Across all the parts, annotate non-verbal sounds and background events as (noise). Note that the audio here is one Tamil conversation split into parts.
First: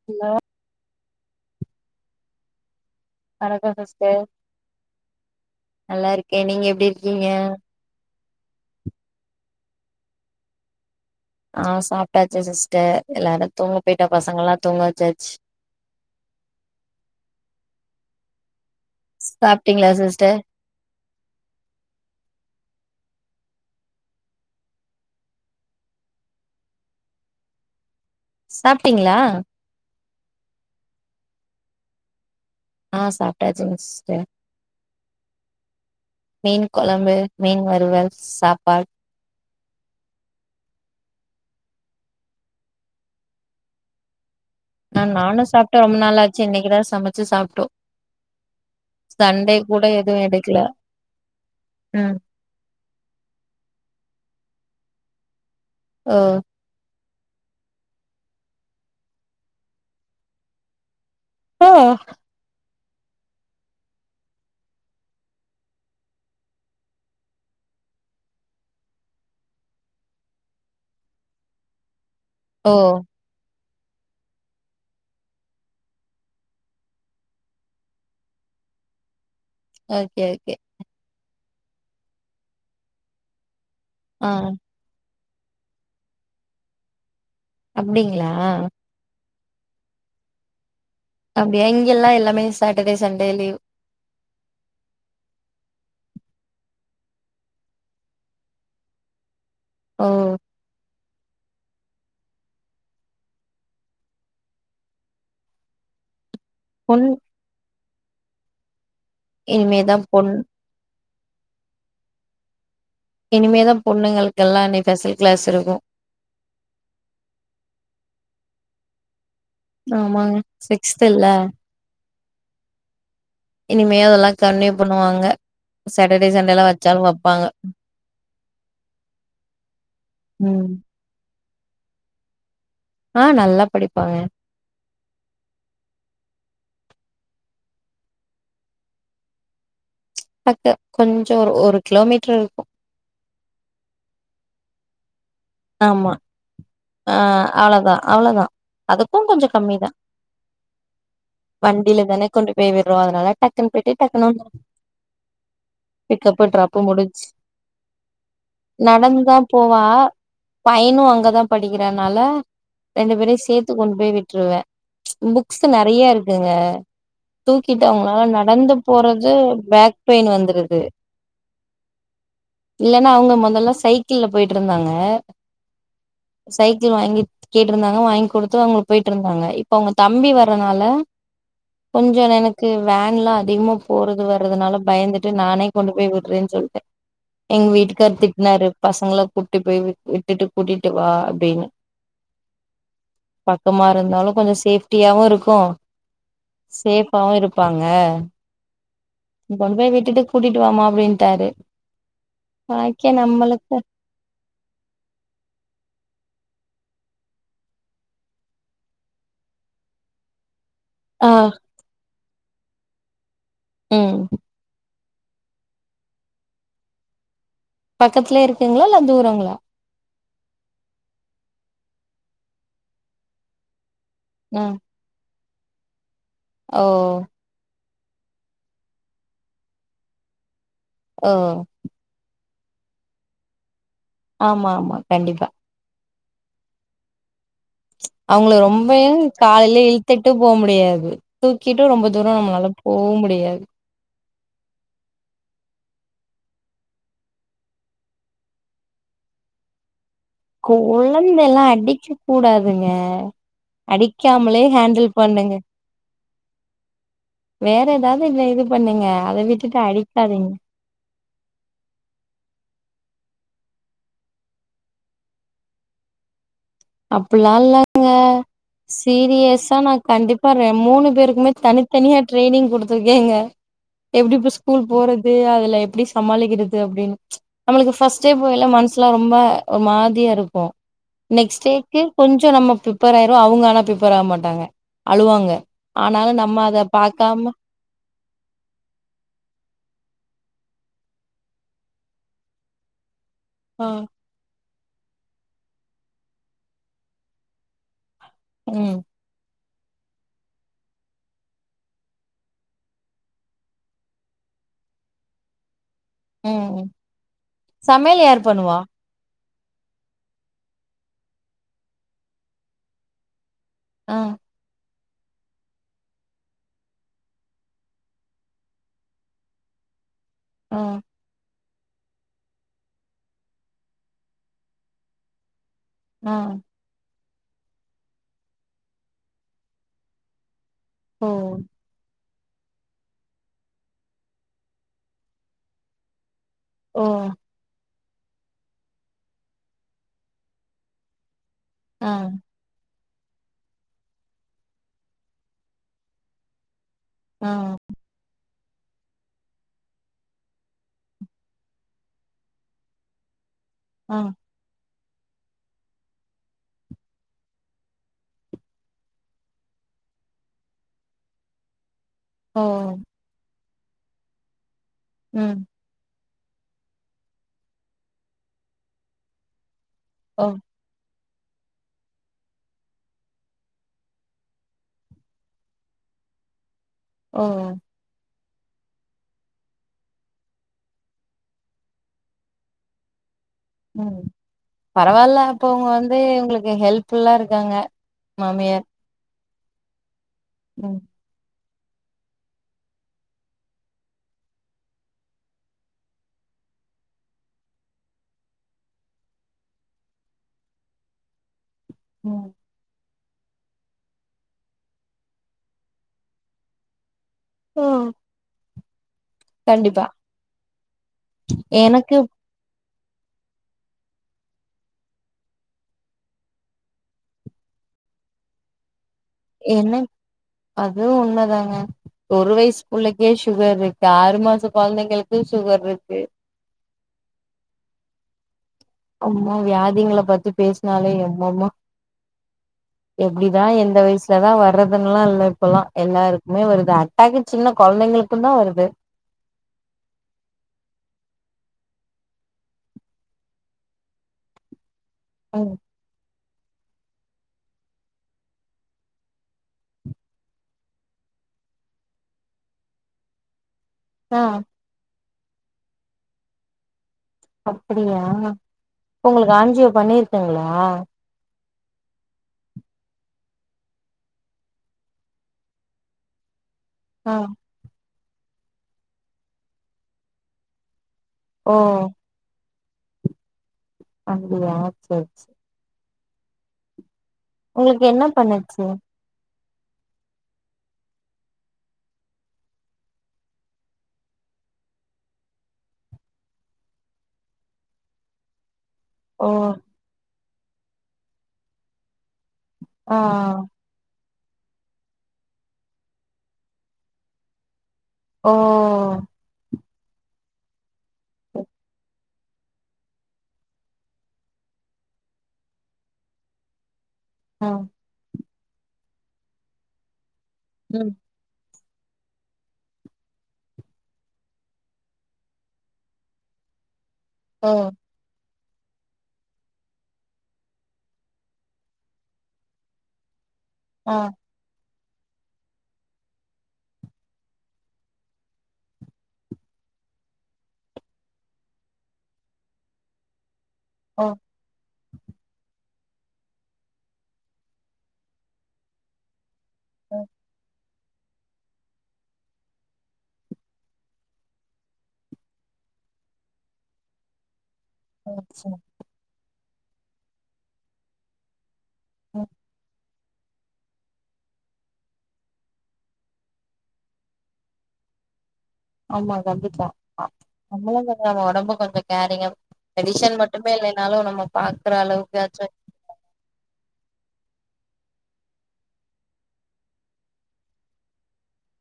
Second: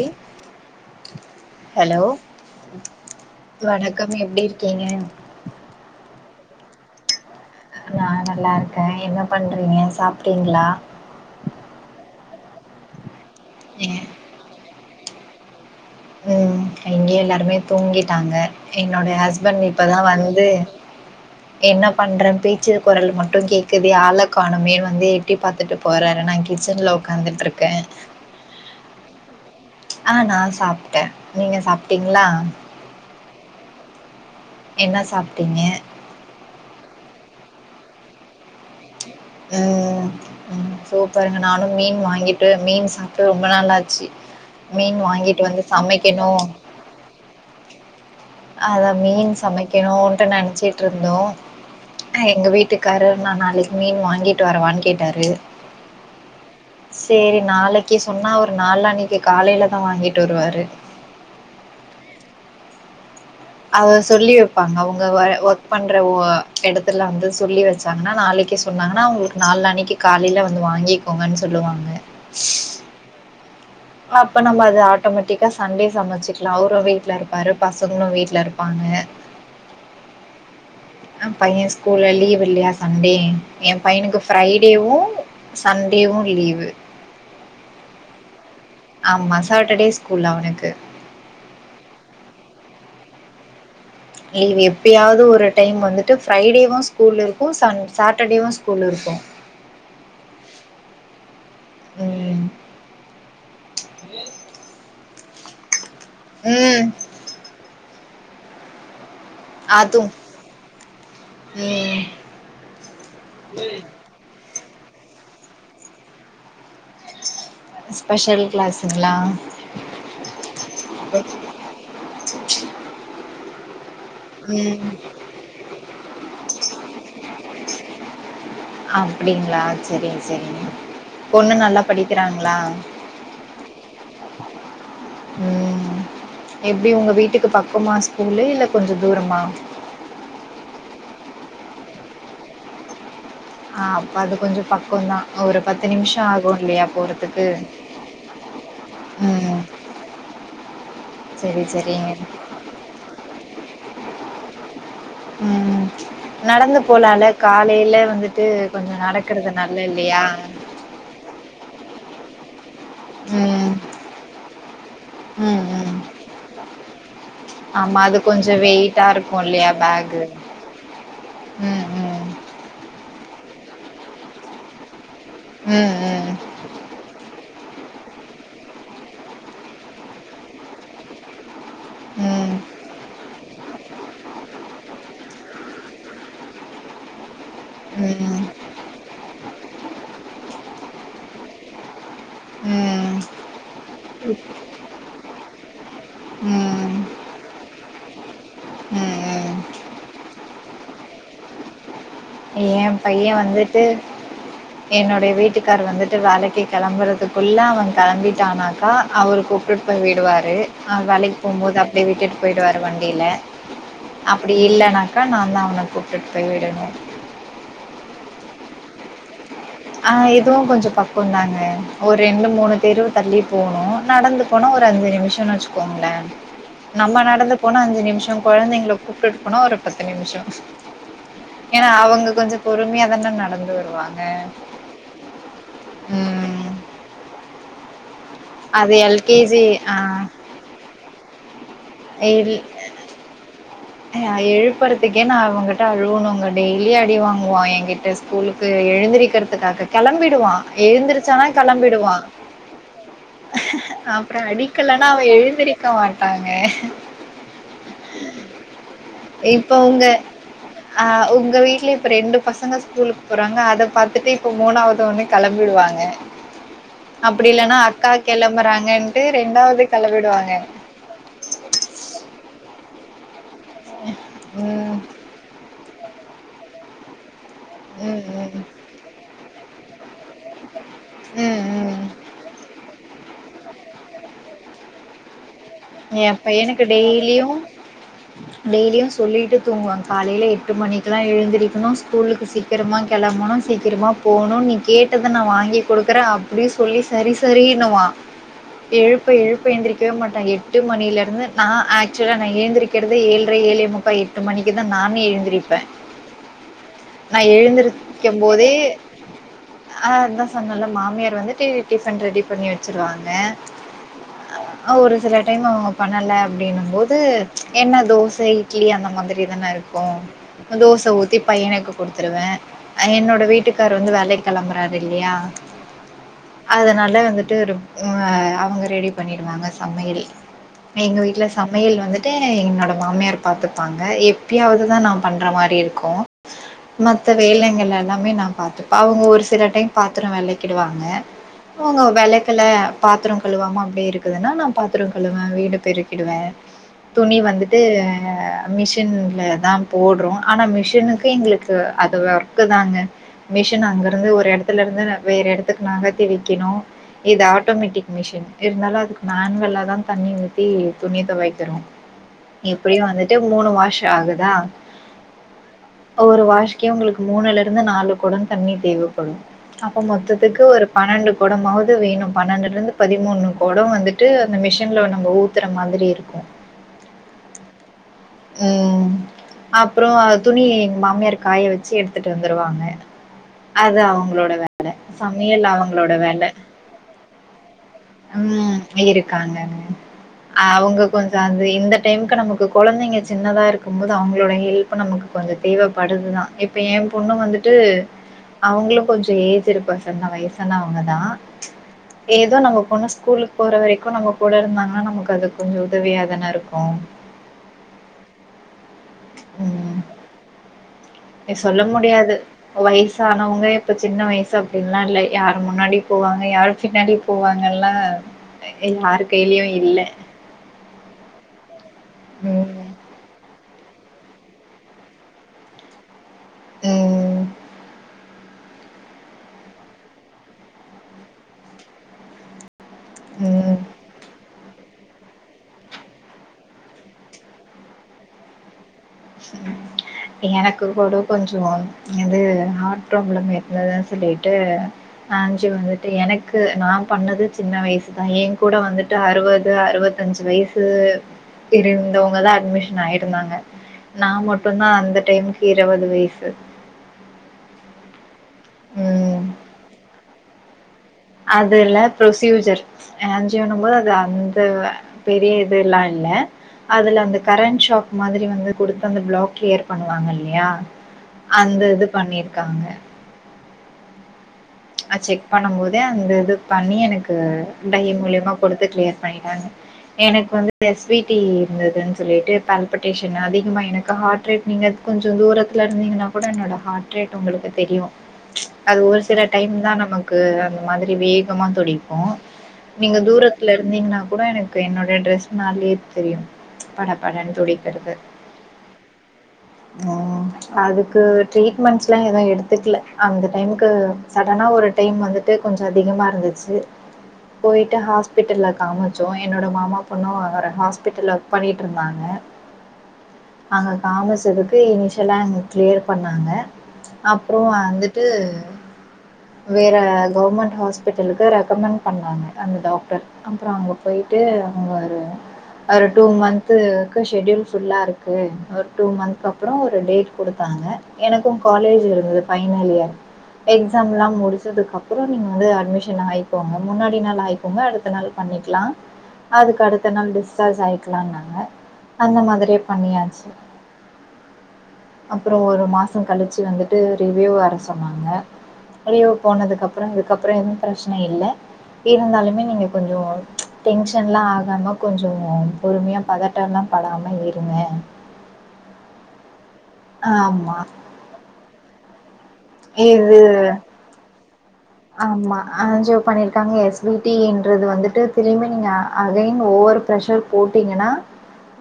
(inaudible) ஹலோ ஹலோ வணக்கம் சிஸ்டர் எப்டி இருக்கீங்க நல்லா இருக்க நீங்க எப்டி இருக்கீங்க நா நல்லா இருக்க என்ன பண்றீங்க சாப்ட்டீங்ளா ஆ சாப்ட்டாச்சு சிஸ்டர் எல்லாரு தூங்க ஏ, போயிட்ட பசங்கல்லா தூங்க வச்சாச்சு இங்கேயு எல்லாருமே தூங்கிட்டாங்க என்னோடைய ஹஸ்பண்ட் சாப்ட்டீங்களா இப்போதா சிஸ்டர் வந்து என்ன பண்ற பேச்சு கொரலு மட்டும் கேக்குது ஆள காணுமேன் வந்து எட்டி பாத்துட்டு போறாரு நா கிச்சன்ல உக்காந்துட்ருக்க சாப்ட்டீங்ளா ஆ நா சாப்ட்ட நீங்க சாப்ட்டீங்ளா ஆ சாப்ட்டாச்சுங்க சிஸ்டர் என்ன சாப்டீங்க மீன் கொழம்பு மீன் வறுவல் சாப்பா ம் ம் சூப்பருங்க நானும் மீன் வாங்கிட்டு மீன் சாப்டு ரொம்ப நாளாச்சு ஆ நானும் சாப்டு ரொம்ப நாளாச்சு இன்னைக்குதா சமைச்சு சாப்டோ அத மீன் சமைக்கணும்ன்ட்டு எடுக்கல நினச்சிட்டு இருந்தோ ம் எங்க வீட்டுக் காரரு நா நாளைக்கு மீன் வாங்கிட்டு வரவானு கேட்டாரு ஓ செரி நாளைக்கு சொன்னா அவரு நாளனைக்கு காலையிலதா வாங்கிட்டு வருவாரு ஓ அவர் சொல்லி வெப்பாங்க அவுங்க ஒர்க் பண்ற ஒ எடத்துல வந்து சொல்லி வச்சாங்கனா நாளைக்கு சொன்னாங்கனா உங்களுக்கு நாளனைக்கு காலையில வந்து வாங்கிக்கோங்கனு சொல்லுவாங்க ஓ அப்ப நம்ம அது ஆட்டோமேட்டிக்கா சன்டே சமைச்சிக்கலா அவரும் வீட்ல இருப்பாரு பசங்களும் வீட்ல இருப்பாங்க ஓகே ஓகே அ பைய ஸ்கூலு லீவ் இல்லயா சன்டே எ பையனுக்கு ஆ ஃப்ரைடேவு சன்டேவு லீவு அப்டிங்ளா ஆமா சேட்டடே ஸ்கூல் அவனுக்கு அப்டியா இங்கெல்லா எல்லாமே சேட்டடே சன்டே லீவு லீவு எப்பயாவ்து ஒரு டைம் வந்துட்டு ஃப்ரைடேவு ஸ்கூல் இருக்கு சன் சேட்டடேவு ஸ்கூல் இருக்கு ஓ ம் ம் ம் இனிமேதா அது பொண் ம் இனிமேதா பொண்ணுங்களுக்கெல்லா இனி ஃபெஸல் க்ளாஸ் இருக்கு ஸ்பெஷல் க்ளாஸுங்ளா ஆமாங் சிக்ஸ்த்துல இனிமேதா அதெல்லா கன்வே ம் பண்ணுவாங்க சேட்டடே சன்டேலா வெச்சாலு வெப்பாங்க அப்டிங்ளா செரிங்க செரிங்க ம் பொண்ணு நல்லா படிக்கிறாங்ளா ஆ நல்லா படிப்பாங்க ம் எப்டி உங்க வீட்டுக்கு பக்கமா ஸ்கூலு இல்ல கொஞ்சொ தூரமா பக்க கொஞ்சொ ஒரு ஒரு க்லோமீட்ரு இருக்கு ஆ அப்ப அது கொஞ்சொ பக்கொந்தா ஒரு பத்து ஆமா நிமிஷோ ஆகு இல்லியா ஆ போறது அவ்ளதா அவ்ளோதா அதுக்கு கொஞ்சொ ம் கம்மிதா செரி வண்டில செரிங்க தானே கொண்டு போய் விடுறோ அதனால டக்குனு போய்ட்டு டக்குனு வந்துற ம் ம் நடந்து போலால முடிஞ்சு காலையில வந்துட்டு கொஞ்சோ நடந்துதா நடக்கறது நல்ல போவா இல்லயா பையனு அங்கதா படிக்கிறனால ரெண்டு பேரயு சேத் து ம் கொண்டு போய் விட்டுருவே ம் புக்ஸு ம் நெறைய இருக்குங்க தூக்கிட்டு ஆமா அது அவுங்களால கொஞ்சோ நடந்து வெயிட்டா போறது இருக்கு இல்லையா பேக் பேகு பெயின் வந்துருது ம் ம் இல்லனா அவங்க மொதல்லா சைக்கிள்ல போய்ட்டுருந்தாங்க ம் ம் சைக்கிள் வாங்கி கேட்டுருந்தாங்க வாய்ங் குடுத்தோ அவுங்க போய்ட்டுருந்தாங்க இப்ப அவுங்க தம்பி வர்றனால கொஞ்சோ எ ம் எனக்கு வேன்ல்லா அதிகமா போறது வர்றதுனால பயந்துட்டு நானே கொண்டு போய் விட்றேன் சொல்ட்டே எங்க வீட்டுக்கார் ம் ம் திட்னாரு பசங்கள கூட்டி போய் வி விட்டுட்டு கூட்டிட்டு வா அப்டினு ம் பக்கமா இருந்தாலு கொஞ்சோ சேஃப்ட்டியாவு இருக்கு ம் ம் சேஃபாவு இருப்பாங்க ம் நீ கொண்டு போய் விட்டுட்டு கூட்டிட்டு வாம்மா அப்படின்ட்டாரு ஏ ஓக்கே பைய நம்மளுக்கு வந்துட்டு என்னுடைய வீட்டுக்கார் வந்துட்டு வேலைக்கு கெளம்புறதுக்குள்ள அவன் கெளம்பிட்டானாக்கா அவரு கூ ட்டு போய் விடுவாரு அ ஆ வேலைக்கு போம்மோது அப்டே விட்டுட்டு போயிடுவாரு வண்டியில ம் அப்ப டி இல்லைனாக்கா நான்தா அவன கூப்டுட் போய் விடணு பக்கத்துலயே இருக்குங்களா இல்ல தூரங்களா ஆ இதுவும் கொஞ்சம் பக்கம்தாங்க ஒரு ரெண்டு மூணு தெரு தள்ளி போனும் நடந்து ஆ போனா ஒரு அஞ்சு நிமிஷம்னு வச்சுக்கோங்களேன் ஓ நம்ம நடந்து போனா அஞ்சு நிமிஷம் குழந்தைங்கள கூப்பிட்டுட்டு போனா ஒரு பத்து நிமிஷம் அ ஏன்னா அவங்க கொஞ்சம் பொறுமையாதான நடந்து வருவாங்க ஆமா ஆமா கண்டிப்பா ம் அவுங்கள அது ரொம்பயு எல்கேஜி காலைலே ஆ இழுத்துட்டு போ முடியாது தூக்கிட்டும் ரொம்ப தூரம் நம்மளால போ முடியாது நா எழுப்புறதுக்கே நான் அவுங்கிட்ட அழுவனும்ங்க டெய்லியு அடி வாங்குவான் என்கிட்ட ஸ்கூலுக்கு எழுந்திருக்கிறதுக்காக கிளம்பிடுவான் எழுந்தருச்சானா கொழந்தல்லா அடிக்க கிளம்பிடுவான் கூடாதுங்க அப்பறம் அடிக்காமலே ஹேண்டில் அடிக்கலனா அவன் பண்ணுங்க எழுந்திரிக்க மாட்டாங்க வேற ஏதாவது இல்ல இது பண்ணுங்க அத இப்ப விட்டுட்டு உங்க அடிக்காதீங்க அ உங்க வீட்ல இப்ப ரெண்டு பசங்க ஸ்கூலுக்கு போறாங்க அதை பாத்துட்டு இப்ப மூணாவது ஒண்ணு கிளம்பிடுவாங்க அப்பல்லாம் இல்லங்க கெளம்புறாங்கன்ட்டு சீரியஸா ரெண்டாவது நான் கண்டிப்பா கெளம்பிடுவாங்க மூணு பேருக்குமே தனி தனியா ட்ரைனிங் குடுத்துருக்கேங்க எப்டி இப்ப ஸ்கூல் ம் போறது அதுல எப்டி சமாளிக்கிறது அப்டின் நம்மளுக்கு ம் ஃபஸ்ட்டே போய் எல்லாம் மனசுலாம் ரொம்ப ஒரு மாதிரியா இருக்கோம் ம் நெக்ஸ்ட் ம் டேக்கு ம் கொஞ்சோ நம்ம ப்ரிப்பேர் ஆயிருவோம் அவங்க ஆனா ப்ரிப்பேர் ஆக மாட்டாங்க அழுவாங்க எ ஆனாலும் நம்ம அத பாக்காம டெய்லியும் சொல்லிட்டு தூங்குவாங்க காலையில எட்டு மணிக்கெல்லாம் எழுந்திருக்கணும் ஸ்கூலுக்கு சீக்கிரமா கிளம்பனும் ஆ சீக்கிரமா போகணும் நீ கேட்டத நான் வாங்கி குடுக்குற அப்டி சொல்லி சரி சரின்னுவான் ம் எழுப்ப எழுப்ப எந்திரிக்கவே மாட்டான் எ எட்டு மணியில இருந்து நான் ஆக்சுவலா நான் எழுந்திருக்கிறதே ஏழரை ஏழே முக்கா எட்டு மணிக்கு தான் நானே எழுந்திருப் ப ம் ம் நான் சமையல் எழுந்திருக்கும் யார் போதே பண்ணுவா அ அதான் சொன்நல்ல மாமியார் வந்துட்டு டிஃபன் ரெடி பண்ணி வச்சிருவாங்க ஆ ஆ ஒரு சில டைம் அவுங்க பண்ணல அப்டின்னும் போது என்ன தோசை இட்லி அந்த மாதிரி தானே இருக்கும் ஆ தோச ஊத்தி பையனுக்கு குடுத்துருவேன் என்னோட வீட்டுக்கார் வந்து வேலைக்கு கிளம்புறாரு இல்லையா ம் அதனால வந்துட்டு அவுங்க ரெடி பண்ணிடுவாங்க சமையல் எங்க ஓ வீட்ல சமையல் வந்து வன்ட்டு என்னோட மாமியார் பார்த்துப்பாங்க எப்பயாவது தான் நான் பண்ற மாரி இருக்கும் ஓ மத்த வேலைங்கள் எல்லாமே நா பாத்துப்ப அவுங்க ஒரு சில டைம் பாத்திரம் விளக்கிடுவாங்க அவுங்க ஆ வெலக்கல பாத்திரம் கழுவாம அப்டியே இருக்குதுன்னா நான் பாத்திரம் கழுவுவேன் வீடு பெருக்கிடுவேன் துணி ஆ வந்துட்டு அ மிஷின்ல தான் போடுறோம் ஆனா மிஷினுக்கு எங்களுக்கு அது ஒர்க்கு தாங்க மிஷின் ஆ அங்கிருந்து ஒரு இடத்துல இருந்து வேற இடத்துக்கு நகத்தி வைக்கணு இது ஆட்டோமேட்டிக் மிஷின் இருந்தாலும் அதுக்கு மேனுவலா தண்ணி ஊத்தி துணி துவைய்க்கனு ஓ எப்டியு அது ட்டு மூணு வாஷ் ஆகுதா ம் ஒரு வாஷ்க்கே உங்களுக்கு மூணுல இருந்து நாலு கொடோ தண்ணி தேவப்படு அப்ப ஓ மொத்தத்துக்கு ஒரு பன்னெண்டு கொடமாது வேணு பன்னெண்டுல இருந்து பதிமூணு கொடோ வந்துட்டு இந்த மிஷின்ல நம்ம ஊத்தற மாதிரி இருக்கு ஓ ம் அப்றோ துணி எங் மாமியார் காய வெச்சு எடுத்துட்டு வந்துருவாங்க அது ம் அவங்களோட வேல. பரவால்ல அப்ப சமையல் அவங்க அவங்களோட வந்து வேல. உங்களுக்கு ஹெல்ப் ஃபுல்லா இருக்காங்க மாமியார் இருக்காங்க ம் அவங்க கொஞ் இந்த டைமுக்கு நமக்கு கொழந்தைங்க சின்னதாக இருக்கும் போது அவங்களோட ஹெல்ப் நமக்கு கொஞ்சோ தேவப்படுதுதா இப் இப்ப ஏ பொண்ணு வந்துட்டு அவங்களு கொஞ்சோ ஏஜ்ஜுடு பார்சன் வயசானவங்கதா ம் ஏதோ நம்ம பொண்ணு ஸ்கூலுக்கு போற வரைக் கு நம்ம கூட இருந்தாங்கன்னா நமக்கு அது கொஞ்சோ உதவியா தான இருக்கு ஆ ம் சொல்ல எனக்கு முடியாது வயசானவங்க இப்ப சின்ன வயசு அப்டின்ல்லா இல்ல யாரு முன்னாடி போவாங்க யாரு பின்னாடி போவாங்கல்லன்லா யாரு கையிலயு இல்ல அது உண்மதாங்க ஒரு வயசு ம். புள்ளைக்கே சுகர் இருக் ஆறு மாச கொழந்தைங்களுக்கு சுகர் இருக்கு ம் அம்மா வியாதிங்கள பத்தி பேசினாலே எம்மம்மா எப்டிதா ம். இந்த வயசு இப்ப தா வர்றதுன்லா இல்ல இப்பெல்லா எல்லாருக்குமே வருது அட்டாக்கு சின்ன கொழந்தைங்கக்கு தா வருது எனக்கு கூட கொஞ்சோ இது ஹார்ட் பிராப்ளம் இருந்ததா சொல்லிட்டு ஆஞ்சு ம் வந்துட்டு எனக் க்கு நா பண்ணது சின்ன வயசுதா ஏ கூட வந்துட்டு அறுவது அறுவத்தஞ்சு வயசு இருந்தவங்கதா அட்மிஷன் ஆயிருந்தாங்க நா ஆ மட்டுந்தா அந்த டைமுக்கு இருவது வயசு அப்பிடியா ம் உங்களுக்கு ஆஞ்ஜியோ பண்ணிருக்கீங்களா அதுல்ல புரொஸ்யூஜர் ஆஞ்சியோண்ணு போது அது அந்த பெரிய இது எல்லா இல்ல அதுல ஆ அந்த கரண்ட் ஷாக் மாதிரி வந்து குடுத்து அந்த பிளாக் கிளியர் பண்ணுவாங்க இல்லயா ஓ அந்த இது பண்ணிருக்காங்க அப்பிடியா ஆ செக் பண்ணும் போதே அந்த இது பண்ணி எனக்கு டை உங்களுக்கு என்ன மூலியமா குடுத்து பண்ணுச்சு கிளியர் பண்ணிட்டாங்க எனக்கு வந்து எஸ் வி டி இருந்ததுன்னு சொல்லிட்டு (unintelligible) அதிகமாக எனக்கு ஹார்ட் ரேட் நீங்க கொஞ்சோ தூரத்துல இருந்தீங்கன்னா கூட என்னோட ஹார்ட் ரேட் உங்களுக்கு தெரியு அது ஒரு சி ஓ டைம் தா நமக்கு அந்த மாதிரி வேகமா துடிக்கு நீங்க ஆ தூரத்துல இந்தீங்கன்னா கூட எனக்கு என்னோட டிரெஸ் மேலயே தெரியு படப்படன்னு துடிக்கறது ஓ ம் அதுக்கு டிரீட்மெண்ட்ஸ்ல்லா எது எடுத்துக்கல அந்த டைமுக்கு சடனா ஒரு டைம் வந்துட்டு கொஞ்சோ டிம்மா இருந்துச்சு ஆ போய்ட்டு ஹாஸ் பிட்டல்ல காமிச்சோ என்னோட மாமா பொண்ணு ம் ஹாஸ்பிட்டல்ல ஒர்க் பண்ணிட்டு இருந்தாங்க அங்கே காமசதக்கு இனிஷிலா அங்க கிளியர் பண்ணாங்க அப்பறோ ஓ வந்துட்டு வேற கவர்மெண்ட் ஹாஸ்பிட்டலுக்கு ரெக்கமெண்ட் பண்ணாங்க அந்த டாக்டர் அப்பறோ அங்க ஆ போய்ட்டு அவங்க ஒரு ஒரு டூ மந்த்து க்கு ஷெட்யூல் ஃபுல்லா இருக்கு ஒரு டூ மந்த் அப்புறோ ஒரு டேட் குடுத்தாங்க எனக்கு காலேஜ் இருந்தது ஃபைனல் இயர் எக்ஸாம்ல்லா ஓ முடிச்சதுக்கு அப்பறோ நீங்க வந்து அட்மிஷன் ஆய் கோங்க முன்னாடி நாள் ஆய்க்கோங்க (unintelligible) அடுத்த நாள் பண்ணிக்லா அதுக்கு அடுத்த ஓ நாள் டிஸ்சார்ஜ் ஆய் க்கலானாங்க அந்த மாரியே பண்ணியாச்சு அப்பறோ ஒரு மாசோ கழிச்சு வந்துட்டு ரிவ்யூ வர சொன்னாங்க ஓ சேரி ரிவ்யூ போனதுக்கு அப்பறோ இதுக்கப்பறோ எந் பிரச்சன இல்ல ம் இருந்தாலுமே நீங்க கொஞ்சோ டென்ஷன்லா ஆகாம கொஞ்சோ பொறுமையா பதட்டம்லா படாம இருங்க ஆமா கண்டிப்பா ஆமா நம்ளு கொஞ்சோ நம்ம ஒடம்பு கொஞ்சோ கேரிங்க இது ட்ரெடிஷன் மட்டுமே இல்ல நாலு நம்மக் பாக்குறாள் ஆமா ஆஞ்சியோ பண்ணிருக்காங்க எஸ் ப்ளூடீன்றது வந்துட்டு திரியுமே நீங்க அகைன் ஓவர் ப்ரெஷர் போட்டீங்கன்னா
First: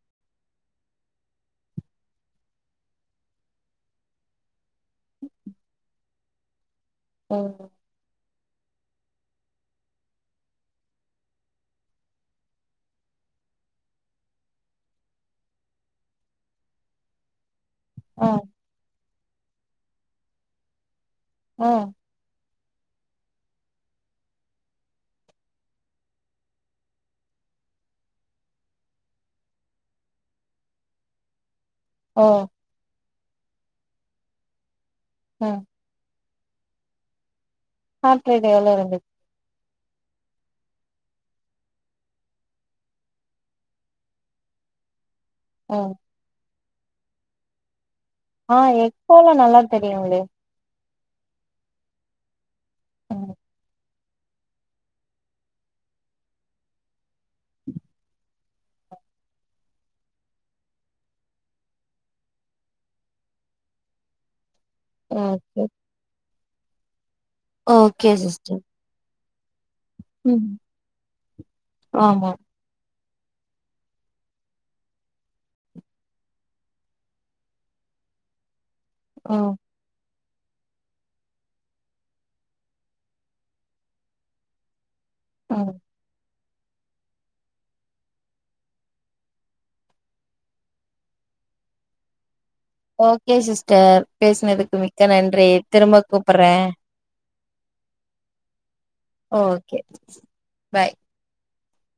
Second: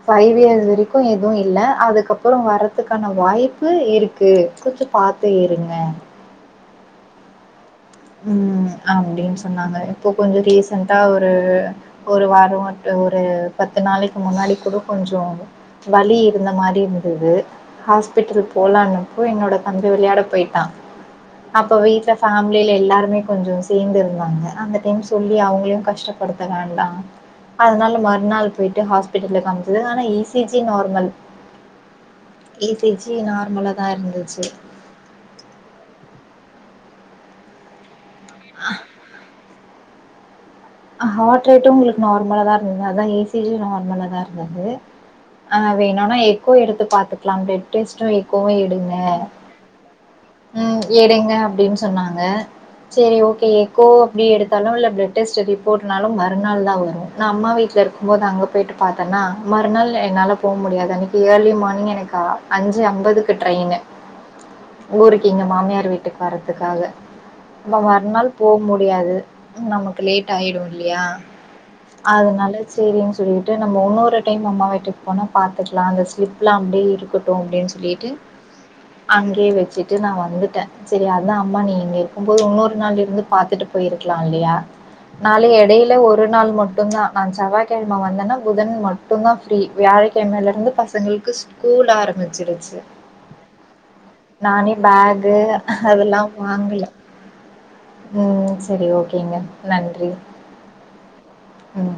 ஃபைவ் இயர்ஸ் வரைக்கு எதுவு இல்ல அதுக்கப்பறோ வாரதுக்கான வாய்ப்பு இருக்கு பாத்து இருங்க எனக்கு ம் அப்டின் சொன்னாங்க இப்போ கொஞ்சோ ரீசெண்ட்டா ஒரு ஒரு வாரோ ஒரு பத்து நாளைக்கு முன்னாடி கூட கொஞ்சோ வலி இருந்த மாரி இருந்தது ம் ஹாஸ்பிட்டல் போலனுப்போ என்னோட தம்பி விளயாட போய்ட்டா அப்ப ம் வீட்ல சாமி வீல்ல எல்லாருமே கொஞ்சோ சேந்து இருந்தாங்க அந்த டைம் சொல்லி அவங்களையு கஷ்டப்படுத்த வேண்டா அதனால மறுநாள் போயிட்டு ஹாஸ்பிட்டல்ல காம்ச்சி ஆனா இ சி ஜி நார்மல் ம் இ சி ஜி நார்மலா தா இருந்துச்சு ம் ஹாட் ரேட் எவ்ளோ இருந்துச் அ ஹாட்ரேட்டு உங்களுக்கு நார்மலா தா இருந்தது அதா இ சி ஜி யு நார்மலா தா இருந்தது ஆ ம் எங்கன எக்கோ எடுத்து பாத்துக்லா பிளட் டெஸ்ட்டோ எக் ஆ எக்கோலா நல்லா தெரியுங்ளே ம் எடுங்க அப்டின் சொன்னாங்க சரி ம் ஓகே எக்கோ அப்டி எடுத் (unintelligible) பிளட் டெஸ்ட்டு ரிப்போர்ட்னால மறுநாள் தா வரோ நா அம்மா வீட்ல இருக்கு போது அங்க போய்ட்டு பாத்தன்னா மறுநாள் என்னால போ முடியாது அன்னிக்கு ஏர்லி மார்னிங் எனக்கு அஞ்சு அம்பதுக்கு ட்ரெயின்னு ஊருக்கு இங்க ஓகே மாமியார் வீட்டுக்கு வர்றத்துக்காக நா ஓகே மறுநாள் போ சிஸ்டர் முடியாது நமக்கு லேட் ம் ஆயிடு இல்லியா ஆமா அதனால சேரின் சொல்லிட்டு நம்ம உன்னொரு டைம் அம்மா வீட்டுக் போனா பாத்துக்கலா அந்த ஸ்லிப்லா அப்டியே இருக்கட் ட்டு அப்டின்னு சொல்லிட்டு (inaudible) அங்கேயே ம் வச்சுிட்டு நா வந்துட்டேன் சரி அதான் அம்மா நீ இங்க இருக்கும்போது இன்னொரு நாள் இருந்து பாத்துட்டு போயிருக்கலாம் இல்லையா நாலு ம். யெடையில ஒரு நாள் மட்டும் மட்டும்தான் நான் செவ்வாகிழம வந்தேன்னா புதன் மட்டும் தான் ஃப்ரீ வியாழக்கிழமையில இருந்து பசங்களுக்கு ஸ்கூ கூல் ஆரம்பமிச்சிடுச்சு ஓகே சிஸ்டர் பேசுனதுக்கு மிக்க பேகு நன்றி திரும்ப அதெல்லா கூப்புறன். வாங்கல ம் செரி ஓகேங்க ஓகே நன்றி பாய் ம்